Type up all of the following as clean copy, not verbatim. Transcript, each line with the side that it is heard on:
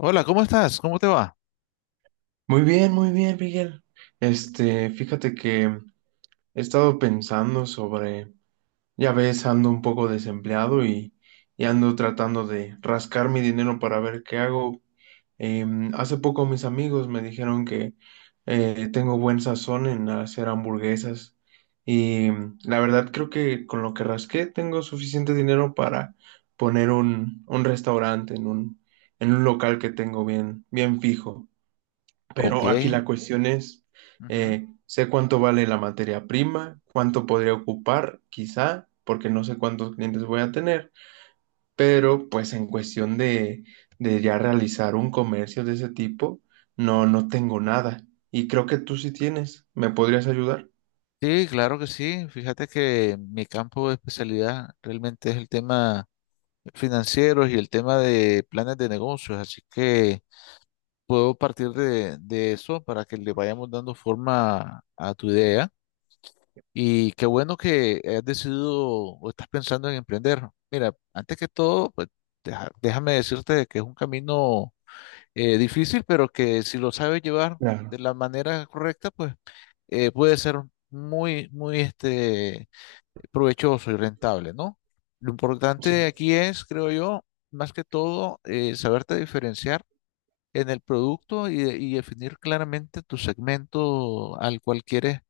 left: Hola, ¿cómo estás? ¿Cómo te va?
right: Muy bien, Miguel. Fíjate que he estado pensando sobre, ya ves, ando un poco desempleado y ando tratando de rascar mi dinero para ver qué hago. Hace poco mis amigos me dijeron que tengo buen sazón en hacer hamburguesas y la verdad creo que con lo que rasqué tengo suficiente dinero para poner un restaurante en un local que tengo bien, bien fijo.
left: Ok.
right: Pero aquí la cuestión es,
left: Ujú.
right: sé cuánto vale la materia prima, cuánto podría ocupar, quizá, porque no sé cuántos clientes voy a tener, pero pues en cuestión de ya realizar un comercio de ese tipo, no, no tengo nada. Y creo que tú sí tienes, ¿me podrías ayudar?
left: Sí, claro que sí. Fíjate que mi campo de especialidad realmente es el tema financiero y el tema de planes de negocios, así que puedo partir de eso para que le vayamos dando forma a tu idea. Y qué bueno que has decidido o estás pensando en emprender. Mira, antes que todo, pues déjame decirte que es un camino difícil, pero que si lo sabes llevar
right: Claro,
left: de la manera correcta, pues puede ser muy, muy provechoso y rentable, ¿no? Lo importante
right: sí,
left: aquí es, creo yo, más que todo, saberte diferenciar en el producto y, y definir claramente tu segmento al cual quieres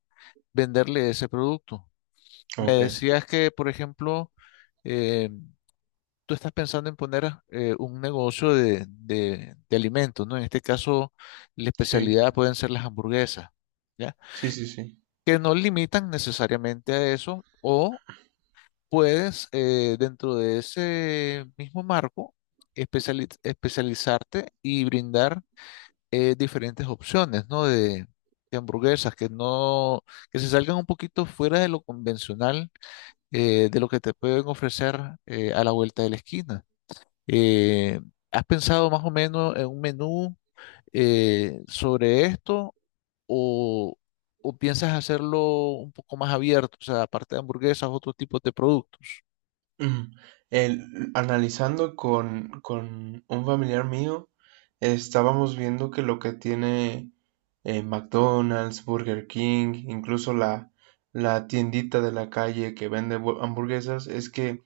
left: venderle ese producto. Me
right: ok,
left: decías que, por ejemplo, em, tú estás pensando en poner un negocio de, de alimentos, ¿no? En este caso, la
right: sí,
left: especialidad pueden ser las hamburguesas, ¿ya?
right: sí, sí, sí.
left: Que no limitan necesariamente a eso, o puedes, dentro de ese mismo marco, especializarte y brindar diferentes opciones, ¿no? De hamburguesas que no, que se salgan un poquito fuera de lo convencional, de lo que te pueden ofrecer a la vuelta de la esquina. Eh, ¿Has pensado más o menos en un menú sobre esto o, o piensas hacerlo un poco más abierto, o sea, aparte de hamburguesas, otro tipo de productos?
right: Ujú. Analizando con un familiar mío, estábamos viendo que lo que tiene McDonald's, Burger King, incluso la tiendita de la calle que vende hamburguesas, es que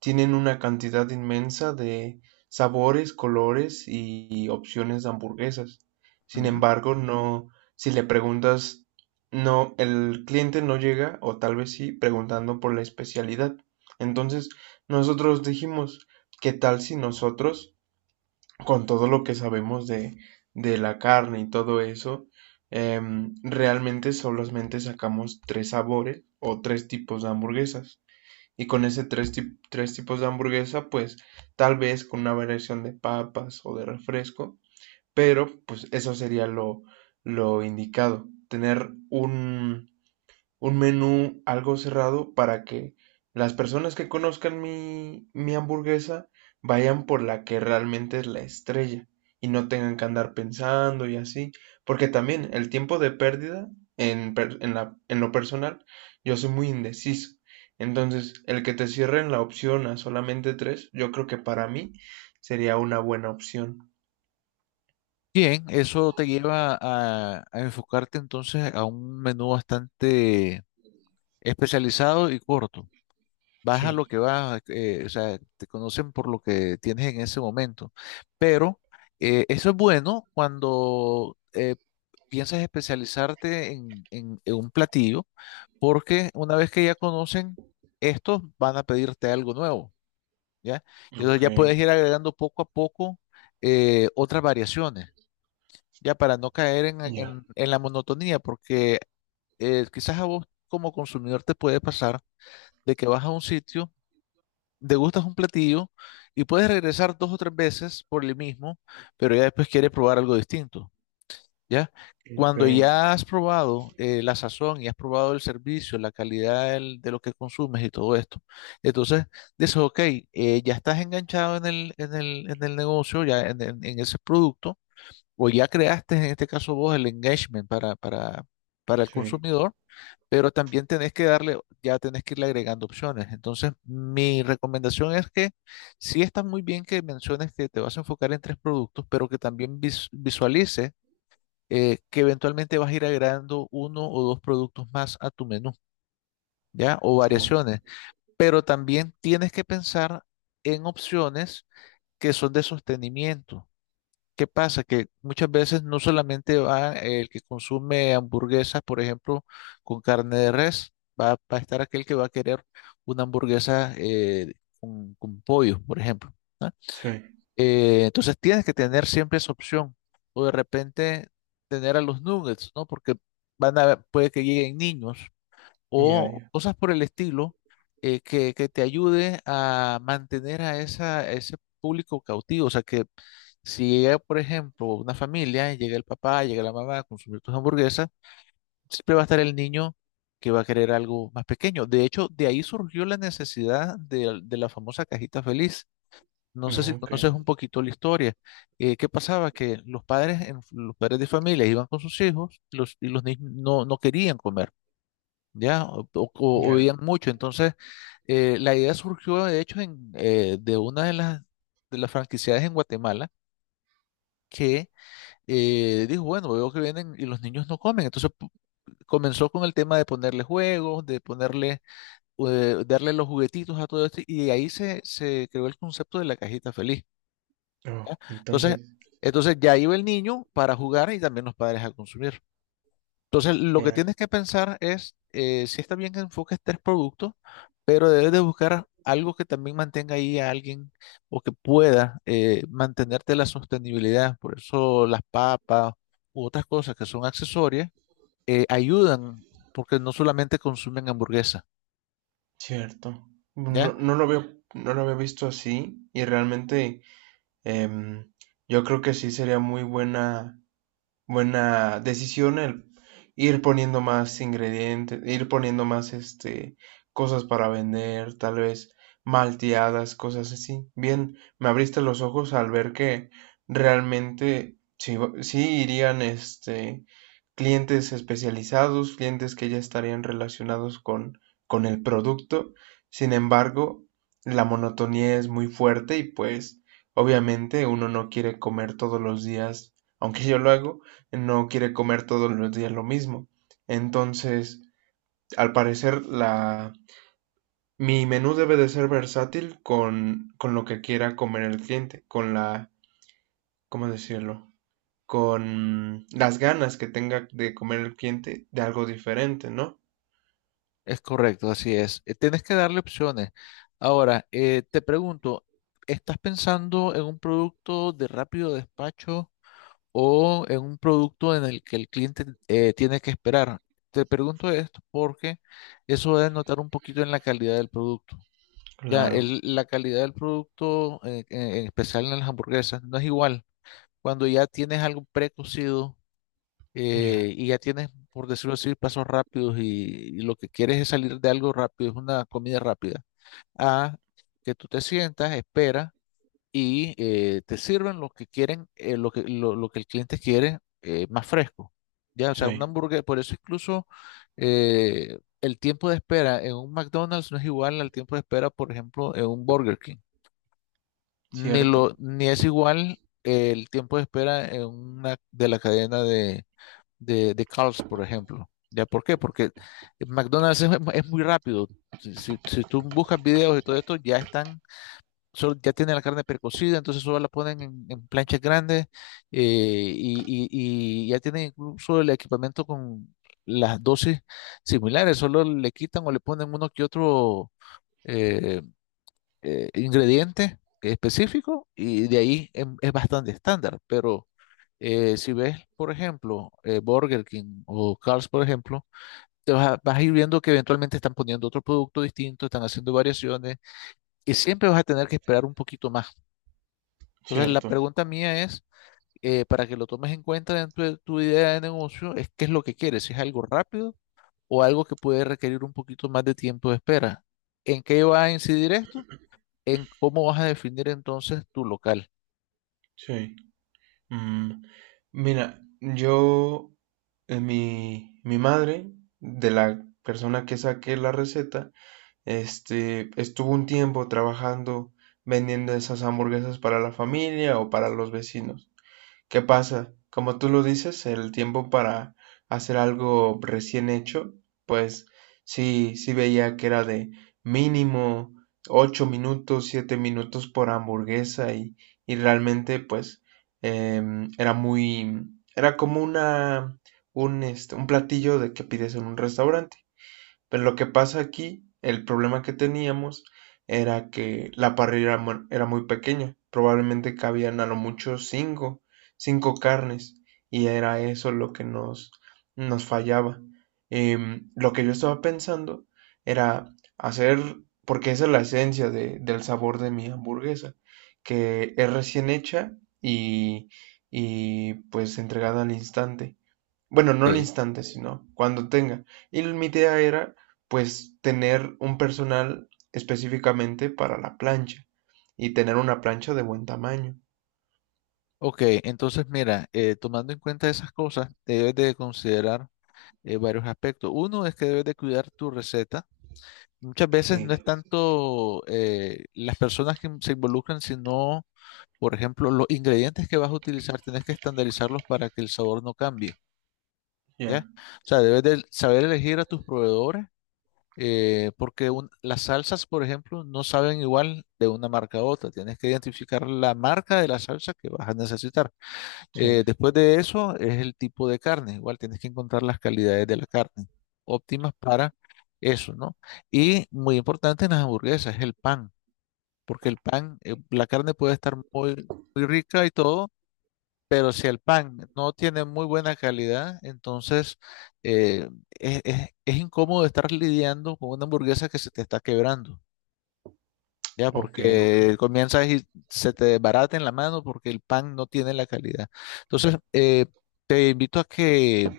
right: tienen una cantidad inmensa de sabores, colores y opciones de hamburguesas. Sin
left: Ujú.
right: embargo, no, si le preguntas, no, el cliente no llega, o tal vez sí, preguntando por la especialidad. Entonces, nosotros dijimos, ¿qué tal si nosotros, con todo lo que sabemos de la carne y todo eso, realmente solamente sacamos tres sabores o tres tipos de hamburguesas? Y con ese tres tipos de hamburguesa, pues tal vez con una variación de papas o de refresco, pero pues eso sería lo indicado, tener un menú algo cerrado para que las personas que conozcan mi hamburguesa vayan por la que realmente es la estrella y no tengan que andar pensando y así, porque también el tiempo de pérdida en lo personal, yo soy muy indeciso. Entonces, el que te cierren la opción a solamente tres, yo creo que para mí sería una buena opción.
left: Bien, eso te lleva a enfocarte entonces a un menú bastante especializado y corto. Vas a
right: Sí,
left: lo que vas, o sea, te conocen por lo que tienes en ese momento. Pero eso es bueno cuando piensas especializarte en, en un platillo, porque una vez que ya conocen estos, van a pedirte algo nuevo, ¿ya? Y entonces
right: ok,
left: ya puedes ir agregando poco a poco otras variaciones, ya para no caer en,
right: ya,
left: en la monotonía, porque quizás a vos como consumidor te puede pasar de que vas a un sitio, degustas un platillo y puedes regresar dos o tres veces por el mismo, pero ya después quieres probar algo distinto. ¿Ya?
right: ok,
left: Cuando ya has probado la sazón y has probado el servicio, la calidad de lo que consumes y todo esto, entonces dices, ok, ya estás enganchado en el, en el, en el negocio, ya en, en ese producto, o ya creaste en este caso vos el engagement para el
right: sí,
left: consumidor, pero también tenés que darle, ya tenés que irle agregando opciones. Entonces, mi recomendación es que sí está muy bien que menciones que te vas a enfocar en tres productos, pero que también visualices que eventualmente vas a ir agregando uno o dos productos más a tu menú, ¿ya? O
right: ah,
left: variaciones. Pero también tienes que pensar en opciones que son de sostenimiento. ¿Qué pasa? Que muchas veces no solamente va el que consume hamburguesas, por ejemplo, con carne de res, va, va a estar aquel que va a querer una hamburguesa con pollo, por ejemplo. ¿No?
right: sí,
left: Entonces tienes que tener siempre esa opción. O de repente tener a los nuggets, ¿no? Porque van a, puede que lleguen niños
right: ya,
left: o
right: ya,
left: cosas por el estilo que te ayude a mantener a, esa, a ese público cautivo. O sea que si llega, por ejemplo, una familia, llega el papá, llega la mamá a consumir tus hamburguesas, siempre va a estar el niño que va a querer algo más pequeño. De hecho, de ahí surgió la necesidad de la famosa cajita feliz. No sé si
right: no, ok,
left: conoces un poquito la historia. ¿Qué pasaba? Que los padres, los padres de familia iban con sus hijos y los niños no, no querían comer, ¿ya? O, o
right: ya.
left: veían mucho. Entonces, la idea surgió, de hecho, en, de una de las franquiciadas en Guatemala que dijo, bueno, veo que vienen y los niños no comen. Entonces, comenzó con el tema de ponerle juegos, de ponerle, darle los juguetitos a todo esto y de ahí se, se creó el concepto de la cajita feliz.
right: Oh,
left: ¿Ya? Entonces,
right: entonces,
left: entonces ya iba el niño para jugar y también los padres a consumir. Entonces, lo que
right: sea
left: tienes que pensar es, si está bien que enfoques tres productos, pero debes de buscar algo que también mantenga ahí a alguien o que pueda mantenerte la sostenibilidad. Por eso las papas u otras cosas que son accesorias ayudan porque no solamente consumen hamburguesa,
right: cierto. No,
left: ¿ya?
right: no lo había, no lo había visto así y realmente em, yo creo que sí sería muy buena decisión el ir poniendo más ingredientes, ir poniendo más cosas para vender, tal vez malteadas, cosas así. Bien, me abriste los ojos al ver que realmente sí, sí irían clientes especializados, clientes que ya estarían relacionados con el producto. Sin embargo, la monotonía es muy fuerte y pues obviamente uno no quiere comer todos los días, aunque yo lo hago, no quiere comer todos los días lo mismo. Entonces, al parecer, la, mi menú debe de ser versátil con lo que quiera comer el cliente, con la, ¿cómo decirlo? Con las ganas que tenga de comer el cliente de algo diferente, ¿no?
left: Es correcto, así es. Tienes que darle opciones. Ahora, te pregunto, ¿estás pensando en un producto de rápido despacho o en un producto en el que el cliente tiene que esperar? Te pregunto esto porque eso debe notar un poquito en la calidad del producto. Ya,
right: Claro,
left: la calidad del producto, en especial en las hamburguesas, no es igual. Cuando ya tienes algo precocido
right: ya,
left: y ya tienes, por decirlo así, pasos rápidos y lo que quieres es salir de algo rápido, es una comida rápida, a que tú te sientas, esperas y te sirven lo que quieren, lo que el cliente quiere más fresco. Ya, o sea, una
right: sí,
left: hamburguesa, por eso incluso el tiempo de espera en un McDonald's no es igual al tiempo de espera, por ejemplo, en un Burger King. Ni
right: cierto,
left: lo, ni es igual el tiempo de espera en una de la cadena de Carl's, por ejemplo. ¿Ya por qué? Porque McDonald's es muy rápido. Si, si tú buscas videos y todo esto, ya están, ya tienen la carne precocida, entonces solo la ponen en planchas grandes y, y ya tienen incluso el equipamiento con las dosis similares, solo le quitan o le ponen uno que otro eh, ingrediente específico y de ahí es bastante estándar, pero... si ves, por ejemplo, Burger King o Carl's, por ejemplo, te vas a, vas a ir viendo que eventualmente están poniendo otro producto distinto, están haciendo variaciones y siempre vas a tener que esperar un poquito más. Entonces, la
right: cierto,
left: pregunta mía es, para que lo tomes en cuenta dentro de tu idea de negocio, es qué es lo que quieres, si es algo rápido o algo que puede requerir un poquito más de tiempo de espera. ¿En qué va a incidir esto? En cómo vas a definir entonces tu local.
right: sí. Mm, Mira, mi madre, de la persona que saqué la receta, estuvo un tiempo trabajando vendiendo esas hamburguesas para la familia o para los vecinos. ¿Qué pasa? Como tú lo dices, el tiempo para hacer algo recién hecho, pues sí, sí veía que era de mínimo 8 minutos, 7 minutos por hamburguesa y realmente pues em, era muy, era como un platillo de que pides en un restaurante. Pero lo que pasa aquí, el problema que teníamos era que la parrilla era muy pequeña, probablemente cabían a lo mucho cinco carnes, y era eso lo que nos fallaba. Lo que yo estaba pensando era hacer, porque esa es la esencia de- del sabor de mi hamburguesa, que es recién hecha y, y pues entregada al instante. Bueno, no al
left: Eh,
right: instante, sino cuando tenga. Y mi idea era, pues, tener un personal específicamente para la plancha y tener una plancha de buen tamaño.
left: ok, entonces mira, tomando en cuenta esas cosas, debes de considerar varios aspectos. Uno es que debes de cuidar tu receta. Muchas veces
right: Sí,
left: no es tanto las personas que se involucran, sino, por ejemplo, los ingredientes que vas a utilizar, tienes que estandarizarlos para que el sabor no cambie,
right: ya,
left: ¿ya? O sea, debes de saber elegir a tus proveedores, porque las salsas, por ejemplo, no saben igual de una marca a otra. Tienes que identificar la marca de la salsa que vas a necesitar.
right: sí,
left: Después de eso es el tipo de carne. Igual tienes que encontrar las calidades de la carne óptimas para eso, ¿no? Y muy importante en las hamburguesas es el pan, porque el pan, la carne puede estar muy, muy rica y todo, pero si el pan no tiene muy buena calidad, entonces es, es incómodo estar lidiando con una hamburguesa que se te está quebrando. Ya,
right: ok, ok.
left: porque comienzas y se te desbarata en la mano porque el pan no tiene la calidad. Entonces, te invito a que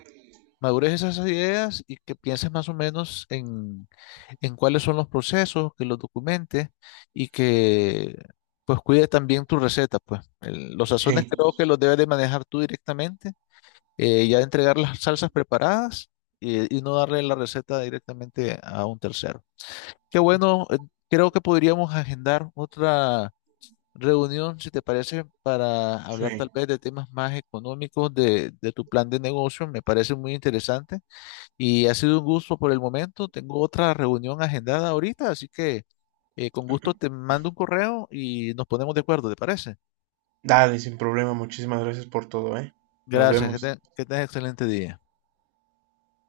left: madures esas ideas y que pienses más o menos en cuáles son los procesos, que los documentes y que pues cuide también tu receta, pues. Los
right: Sí,
left: sazones creo que los debes de manejar tú directamente, ya entregar las salsas preparadas y no darle la receta directamente a un tercero. Qué bueno, creo que podríamos agendar otra reunión, si te parece, para hablar tal
right: sí.
left: vez de temas más económicos de tu plan de negocio. Me parece muy interesante y ha sido un gusto por el momento. Tengo otra reunión agendada ahorita, así que con gusto te mando un correo y nos ponemos de acuerdo, ¿te parece?
right: Dale, sin problema. Muchísimas gracias por todo, ¿eh? Nos
left: Gracias, que,
right: vemos.
left: que tengas excelente día.